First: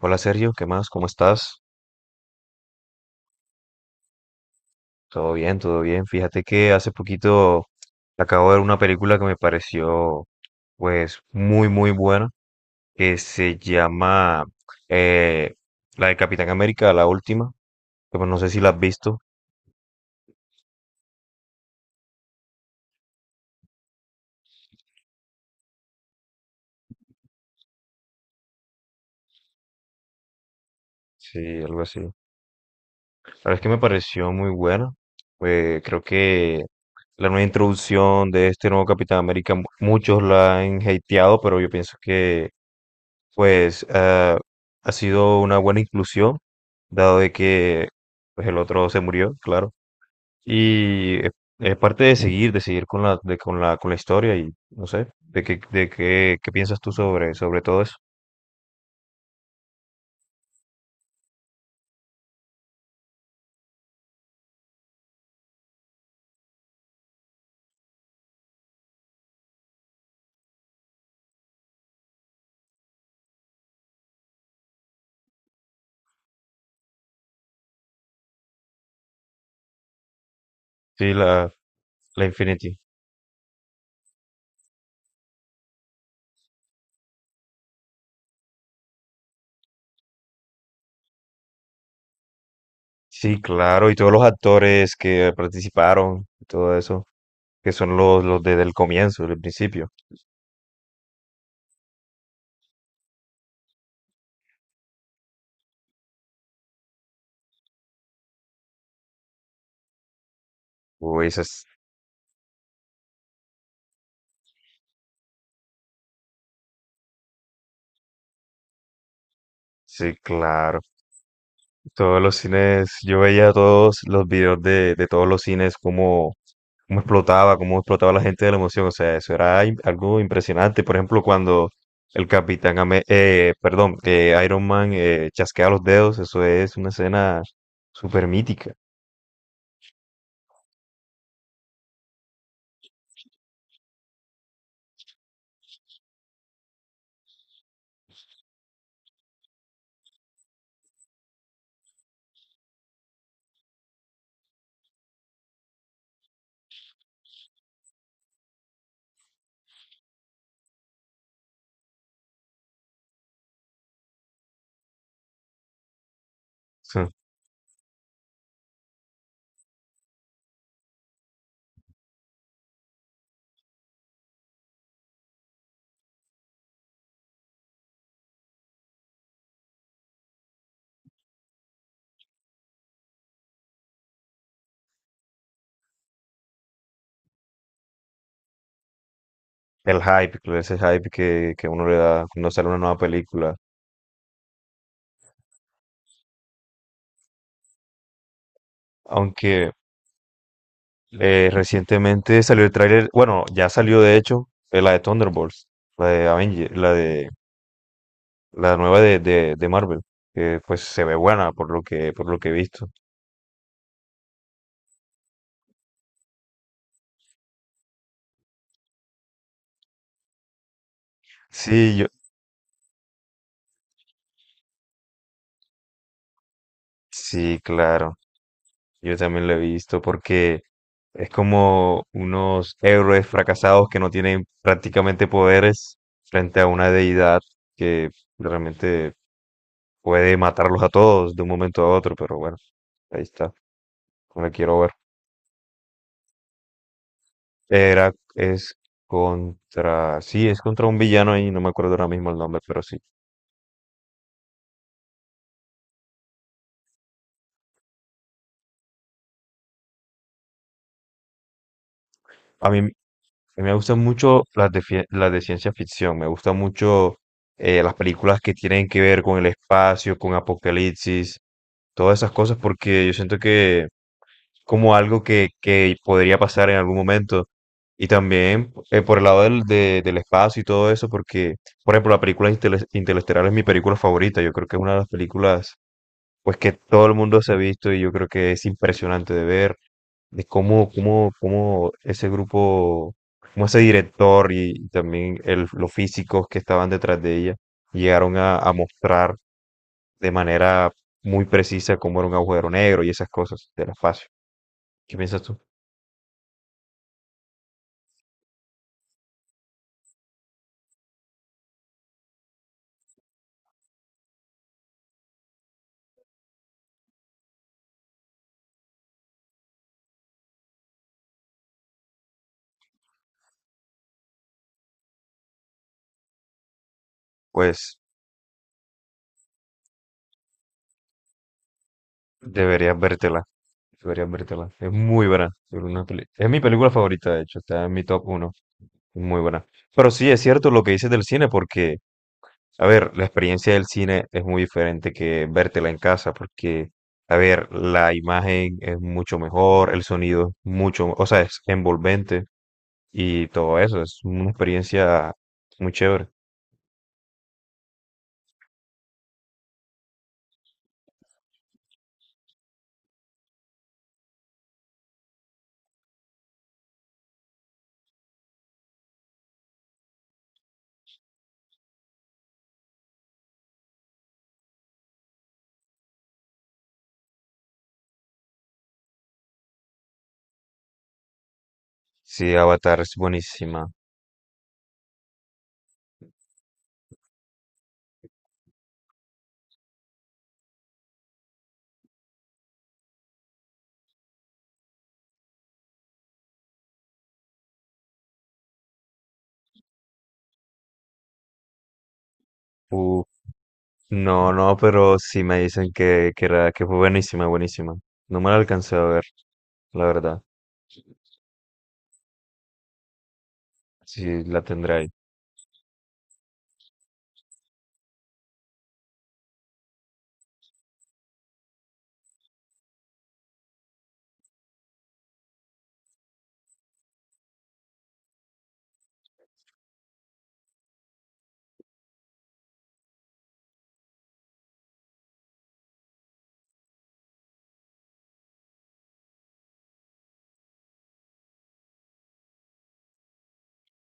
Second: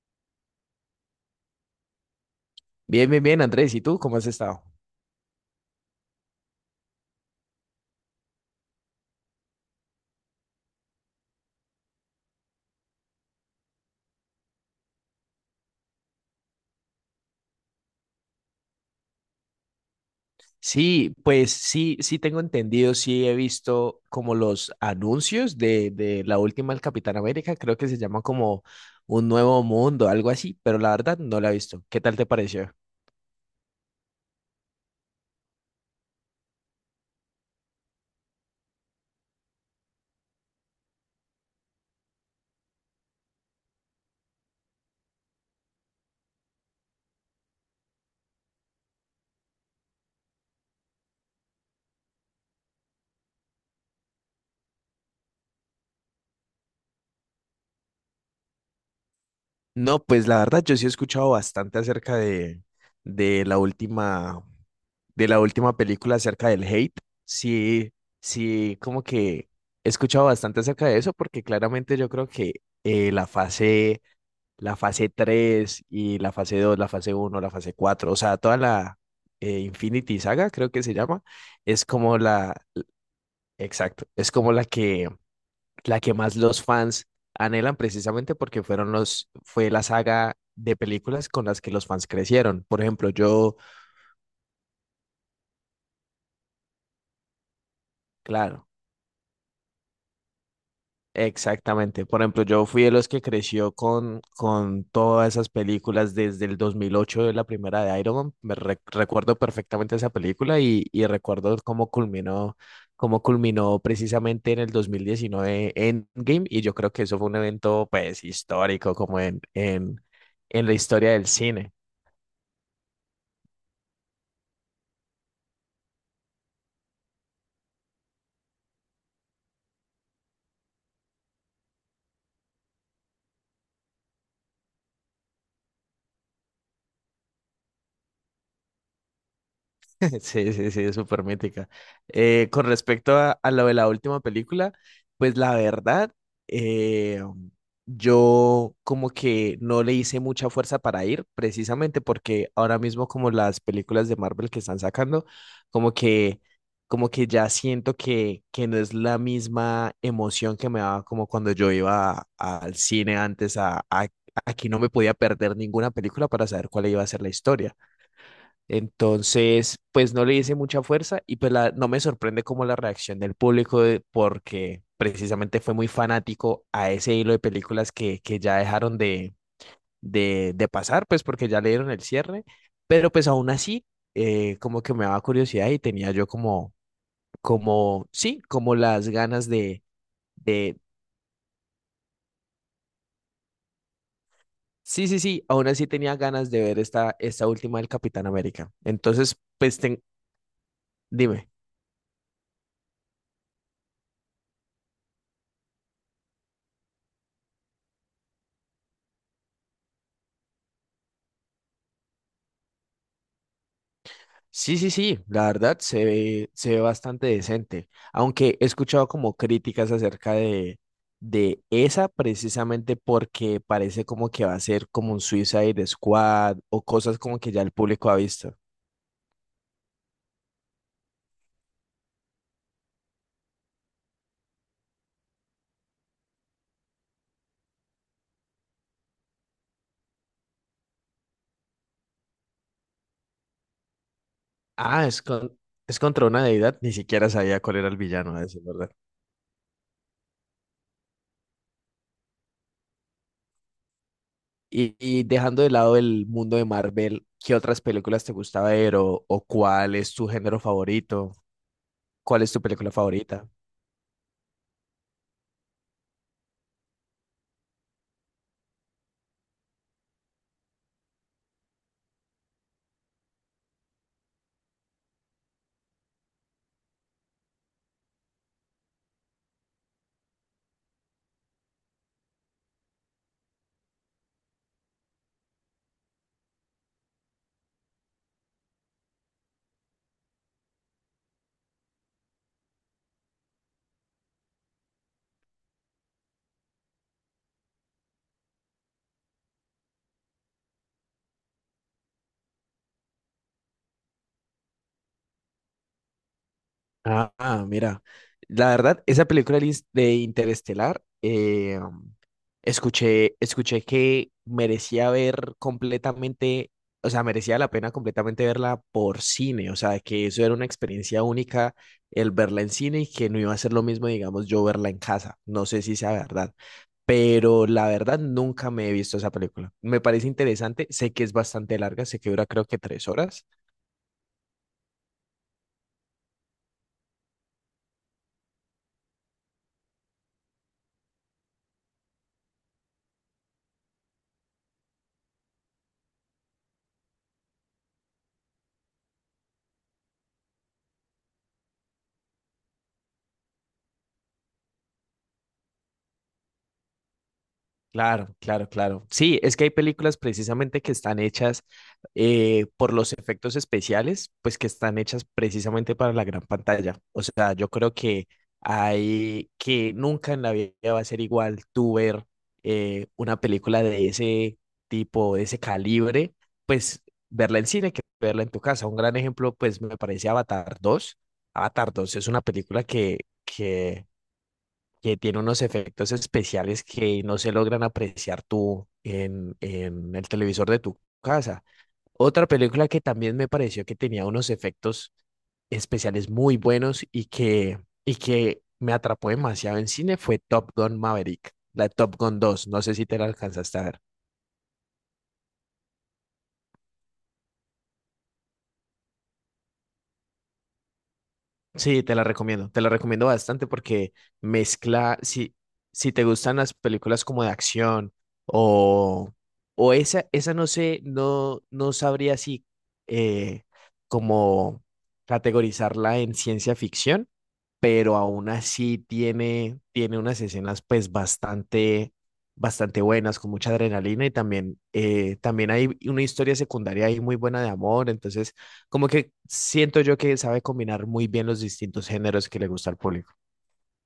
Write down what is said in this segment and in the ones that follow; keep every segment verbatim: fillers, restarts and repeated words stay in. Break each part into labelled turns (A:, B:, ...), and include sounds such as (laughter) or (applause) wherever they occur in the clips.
A: Hola Sergio, ¿qué más? ¿Cómo estás?
B: Bien, bien, bien, Andrés. ¿Y tú cómo has estado?
A: Todo bien, todo bien. Fíjate que hace poquito acabo de ver una película que me pareció pues muy muy buena, que se llama eh, la de Capitán América, la última, que pues no sé si la has visto,
B: Sí, pues sí, sí tengo entendido, sí he visto como los anuncios de, de la última del Capitán América, creo que se llama como Un Nuevo Mundo, algo así, pero la verdad
A: sí,
B: no la he
A: algo
B: visto.
A: así.
B: ¿Qué
A: La
B: tal te pareció?
A: verdad es que me pareció muy buena. Eh, creo que la nueva introducción de este nuevo Capitán América, mu- muchos la han hateado, pero yo pienso que pues ah, ha sido una buena inclusión, dado de que pues, el otro se murió, claro. Y es es parte de seguir, de seguir con la, de- con la, con la historia y no sé, de qué, de qué, qué piensas tú sobre, sobre todo eso.
B: No, pues la verdad yo sí he escuchado bastante acerca de, de la última, de la última película acerca del hate. Sí, sí, como que he escuchado bastante acerca de eso porque claramente yo creo que eh, la fase la fase tres y la fase dos, la fase uno, la fase cuatro, o sea, toda la eh, Infinity Saga, creo que se
A: Sí,
B: llama,
A: la,
B: es como
A: la
B: la,
A: Infinity.
B: exacto, es como la que, la que más los fans anhelan precisamente porque fueron los, fue la saga de películas con las que los fans crecieron. Por ejemplo,
A: Sí,
B: yo,
A: claro, y todos los actores que participaron y todo eso, que son los, los desde
B: claro,
A: el comienzo, del principio.
B: exactamente. Por ejemplo, yo fui de los que creció con, con todas esas películas desde el dos mil ocho de la primera de Iron Man. Me re- recuerdo perfectamente esa película y, y
A: Uy,
B: recuerdo
A: esas-
B: cómo culminó, cómo culminó precisamente en el dos mil diecinueve, Endgame. Y yo creo que eso fue un evento pues histórico como en, en,
A: sí,
B: en la
A: claro.
B: historia del cine.
A: Todos los cines, yo veía todos los videos de, de todos los cines, cómo, cómo explotaba, cómo explotaba la gente de la emoción. O sea, eso era im- algo impresionante. Por ejemplo, cuando el Capitán Ame- eh, perdón, eh, Iron Man eh, chasquea los dedos, eso es una escena súper mítica.
B: (laughs) Sí, sí, sí, es súper mítica. Eh, con respecto a, a lo de la última película, pues la verdad, eh, yo como que no le hice mucha fuerza para ir, precisamente porque ahora mismo como las películas de Marvel que están sacando, como que, como que ya siento que, que no es la misma emoción que me daba como cuando yo iba a- al cine antes a... a aquí no me podía perder ninguna película para saber cuál iba
A: Sí.
B: a ser la historia. Entonces, pues no le hice mucha fuerza y pues la- no me sorprende como la reacción del público de- porque precisamente fue muy fanático a ese hilo de películas que, que ya dejaron de, de, de pasar, pues porque ya le dieron el cierre, pero pues aún así, eh, como que me daba curiosidad y tenía yo como, como, sí, como las ganas de,
A: El hype, claro, ese
B: de,
A: hype que, que uno le da cuando sale una nueva película.
B: sí, sí, sí, aún así tenía ganas de ver esta, esta última del Capitán América. Entonces,
A: Aunque
B: pues ten- dime.
A: eh, recientemente salió el tráiler, bueno, ya salió de hecho, eh, la de Thunderbolts, la de Avenger, la de la nueva de, de, de Marvel, que pues se ve buena por lo que, por lo que he visto.
B: Sí, sí, sí, la verdad se ve, se ve bastante decente, aunque he escuchado como críticas acerca de, de
A: Sí, yo,
B: esa precisamente porque parece como que va a ser como un Suicide Squad o cosas como que
A: sí,
B: ya el público
A: claro,
B: ha visto.
A: yo también lo he visto porque es como unos héroes fracasados que no tienen prácticamente poderes frente a una deidad que realmente puede matarlos a todos de un momento a otro, pero bueno, ahí está, no la quiero ver.
B: Ah, es, con, es contra una deidad, ni siquiera sabía cuál era el
A: Era,
B: villano, a decir
A: es
B: verdad.
A: contra, sí, es contra un villano ahí, no me acuerdo ahora mismo el nombre, pero sí.
B: Y, y dejando de lado el mundo de Marvel, ¿qué otras películas te gusta ver o, o cuál es tu género favorito? ¿Cuál es tu
A: A mí, a
B: película
A: mí
B: favorita?
A: me gustan mucho las de, fie- las de ciencia ficción, me gustan mucho eh, las películas que tienen que ver con el espacio, con apocalipsis, todas esas cosas, porque yo siento que como algo que, que podría pasar en algún momento. Y también eh, por el lado del, de- del espacio y todo eso, porque, por ejemplo, la película Intele- Interestelar es mi película favorita, yo creo que es una de las películas pues que todo el mundo se ha visto y yo creo que es impresionante de ver de cómo, cómo, cómo ese grupo, cómo ese director y también el- los físicos que estaban detrás de ella llegaron a, a mostrar de manera muy precisa cómo era un agujero negro y esas cosas del espacio. ¿Qué piensas tú?
B: Ah, ah, mira, la verdad, esa película de Ins- de Interestelar, eh, escuché, escuché que merecía ver completamente, o sea, merecía la pena completamente verla por cine, o sea, que eso era una experiencia única el verla en cine y que no iba a ser lo mismo, digamos, yo verla en casa. No sé si sea verdad, pero la
A: Pues
B: verdad nunca me he visto esa película. Me parece interesante, sé que es bastante larga, sé que dura creo que
A: Deberías
B: tres
A: vértela.
B: horas
A: Deberías vértela. Es muy buena. Es una peli- es mi película favorita, de hecho. Está en mi top uno. Muy buena. Pero sí, es cierto lo que dices del cine, porque, a ver, la experiencia del cine es muy diferente que vértela en casa, porque, a ver, la imagen es mucho mejor, el sonido es mucho, o sea, es envolvente y todo eso. Es una experiencia muy chévere.
B: Claro, claro, claro. Sí, es que hay películas precisamente que están hechas eh, por los efectos especiales, pues que están hechas precisamente para la gran pantalla. O sea, yo creo que hay que nunca en la vida va a ser igual tú ver eh, una película de ese tipo, de ese calibre, pues verla en cine que verla en tu casa. Un gran ejemplo, pues me parece Avatar dos. Avatar dos es una
A: Sí,
B: película
A: Avatar es
B: que,
A: buenísima.
B: que que tiene unos efectos especiales que no se logran apreciar tú en, en el televisor de tu casa. Otra película que también me pareció que tenía unos efectos especiales muy buenos y que, y que me atrapó demasiado en cine fue Top Gun Maverick, la Top Gun dos. No sé si te
A: Uh,
B: la alcanzaste a ver.
A: no, no, pero sí me dicen que, que, era, que fue buenísima, buenísima. No me la alcancé a ver, la verdad.
B: Sí, te la recomiendo, te la recomiendo bastante porque
A: Sí, la tendré ahí.
B: mezcla, si, si te gustan las películas como de acción o, o esa, esa no sé, no, no sabría si eh, como categorizarla en ciencia ficción, pero aún así tiene, tiene unas escenas pues bastante, bastante buenas, con mucha adrenalina y también, eh, también hay una historia secundaria ahí muy buena de amor, entonces... Como que siento yo que sabe combinar muy bien los distintos géneros que le gusta al público.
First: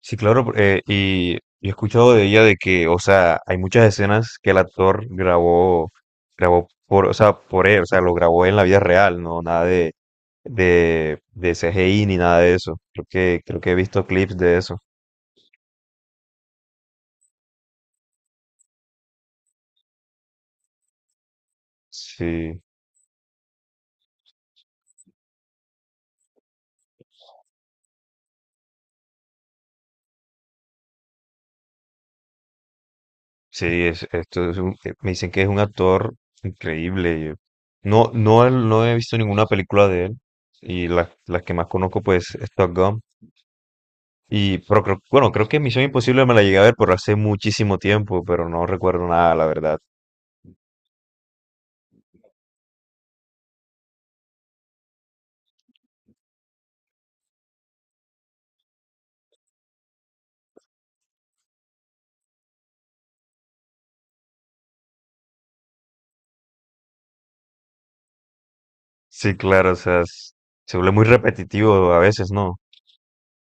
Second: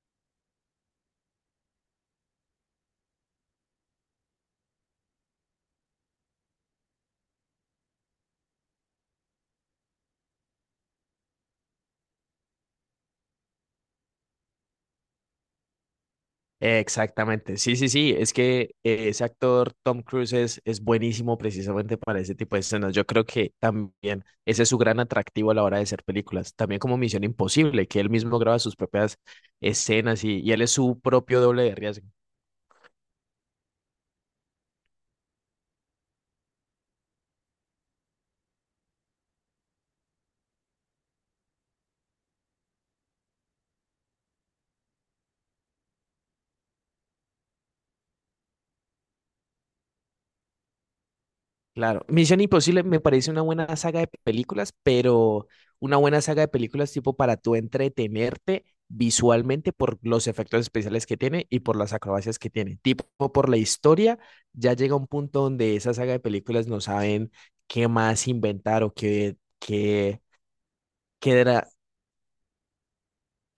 A: Sí, claro, por- eh, y yo he escuchado de ella de que, o sea, hay muchas escenas que el actor grabó, grabó por, o sea, por él, o sea, lo grabó en la vida real, no nada de, de, de C G I ni nada de eso. Creo que, creo que he visto clips de eso.
B: Exactamente, sí, sí, sí, es que eh, ese actor Tom Cruise es, es buenísimo precisamente para ese tipo de
A: Sí,
B: escenas. Yo creo que también ese es su gran atractivo a la hora de hacer películas. También como Misión Imposible, que él mismo graba sus propias escenas y, y él es su propio doble de riesgo.
A: sí, es- esto es un- eh, me dicen que es un actor increíble. yo- No, no, no he visto ninguna película de él y las, las que más conozco, pues, es Top Gun. Y, pero creo, bueno, creo que Misión Imposible me la llegué a ver por hace muchísimo tiempo, pero no recuerdo nada, la verdad.
B: Claro, Misión Imposible me parece una buena saga de películas, pero una buena saga de películas tipo para tú entretenerte visualmente por los efectos especiales que tiene y por las acrobacias que tiene. Tipo por la historia, ya llega un punto donde esa saga de películas no saben qué más inventar o
A: Sí,
B: qué,
A: claro, o sea,
B: qué,
A: es- se vuelve muy
B: qué dra-
A: repetitivo a veces, ¿no?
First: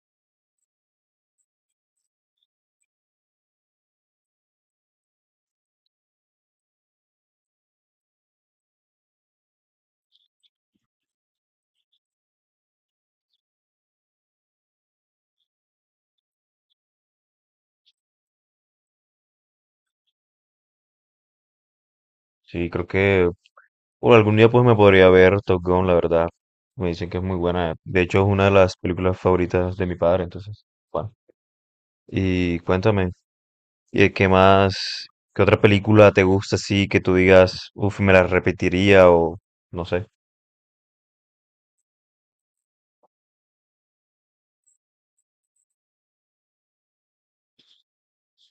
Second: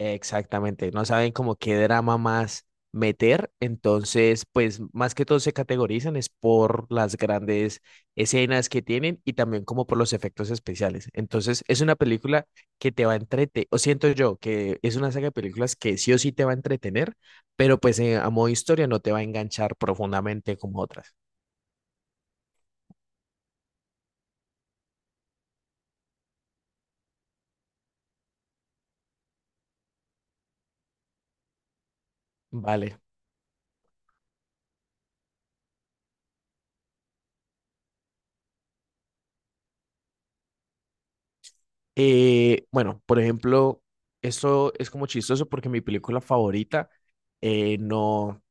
B: exactamente, no saben como qué drama más meter, entonces pues más que todo se categorizan es por las grandes escenas que tienen y también como por los efectos especiales. Entonces es una película que te va a entretener, o siento yo que es una saga de películas que sí o sí te va a entretener, pero pues eh, a modo historia no te va a enganchar profundamente como otras.
A: Sí, creo que bueno, algún día pues me podría ver Top Gun, la verdad. Me dicen que es muy buena. De hecho, es una de las películas favoritas de mi padre, entonces, bueno. Y
B: Vale.
A: cuéntame, ¿y de qué más? ¿Qué otra película te gusta así que tú digas, uff, me la repetiría o no sé?
B: Eh, bueno, por ejemplo, esto es como chistoso porque mi película favorita eh, no,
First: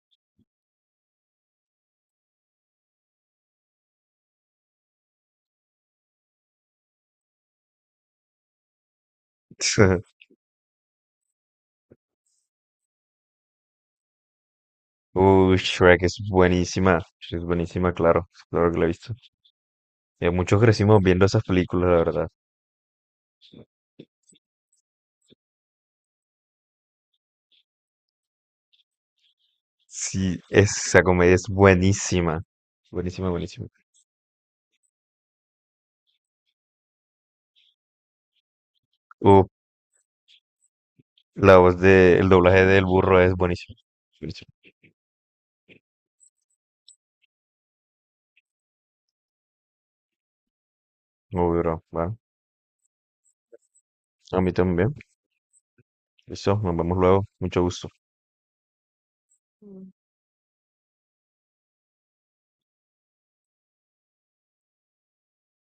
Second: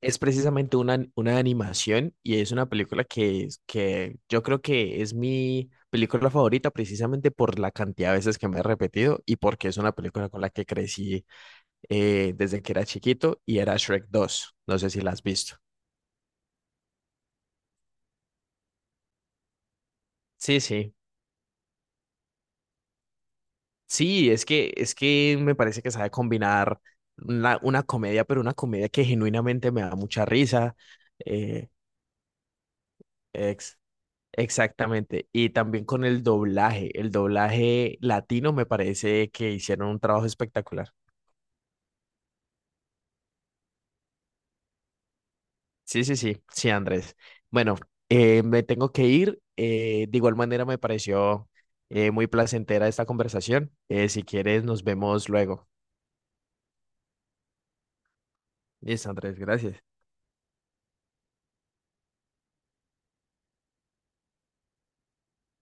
B: es precisamente una, una animación y es una película que, es- que yo creo que es mi película favorita precisamente por la cantidad de veces que me he repetido y porque es una
A: (laughs)
B: película con la que crecí eh, desde que era chiquito y era Shrek dos. No sé si la has visto.
A: Uh, Shrek es buenísima, es buenísima, claro, claro que la he visto. Eh, muchos
B: Sí, sí.
A: crecimos viendo esas películas, la verdad.
B: Sí, es que, es que me parece que sabe combinar una, una comedia, pero una comedia que genuinamente me da mucha
A: Sí,
B: risa.
A: esa comedia es
B: eh,
A: buenísima, buenísima, buenísima.
B: ex- Exactamente. Y también con el doblaje. El doblaje latino me parece
A: Uh,
B: que hicieron un trabajo espectacular.
A: la voz de, el doblaje del burro es buenísimo, buenísimo.
B: Sí, sí, sí, sí, Andrés. Bueno, eh, me tengo que ir. Eh, de igual manera me pareció
A: Uy, bro, va,
B: eh, muy placentera esta conversación. Eh, si
A: a mí
B: quieres, nos
A: también.
B: vemos luego.
A: Listo, nos vemos luego, mucho gusto.
B: Listo, Andrés, gracias.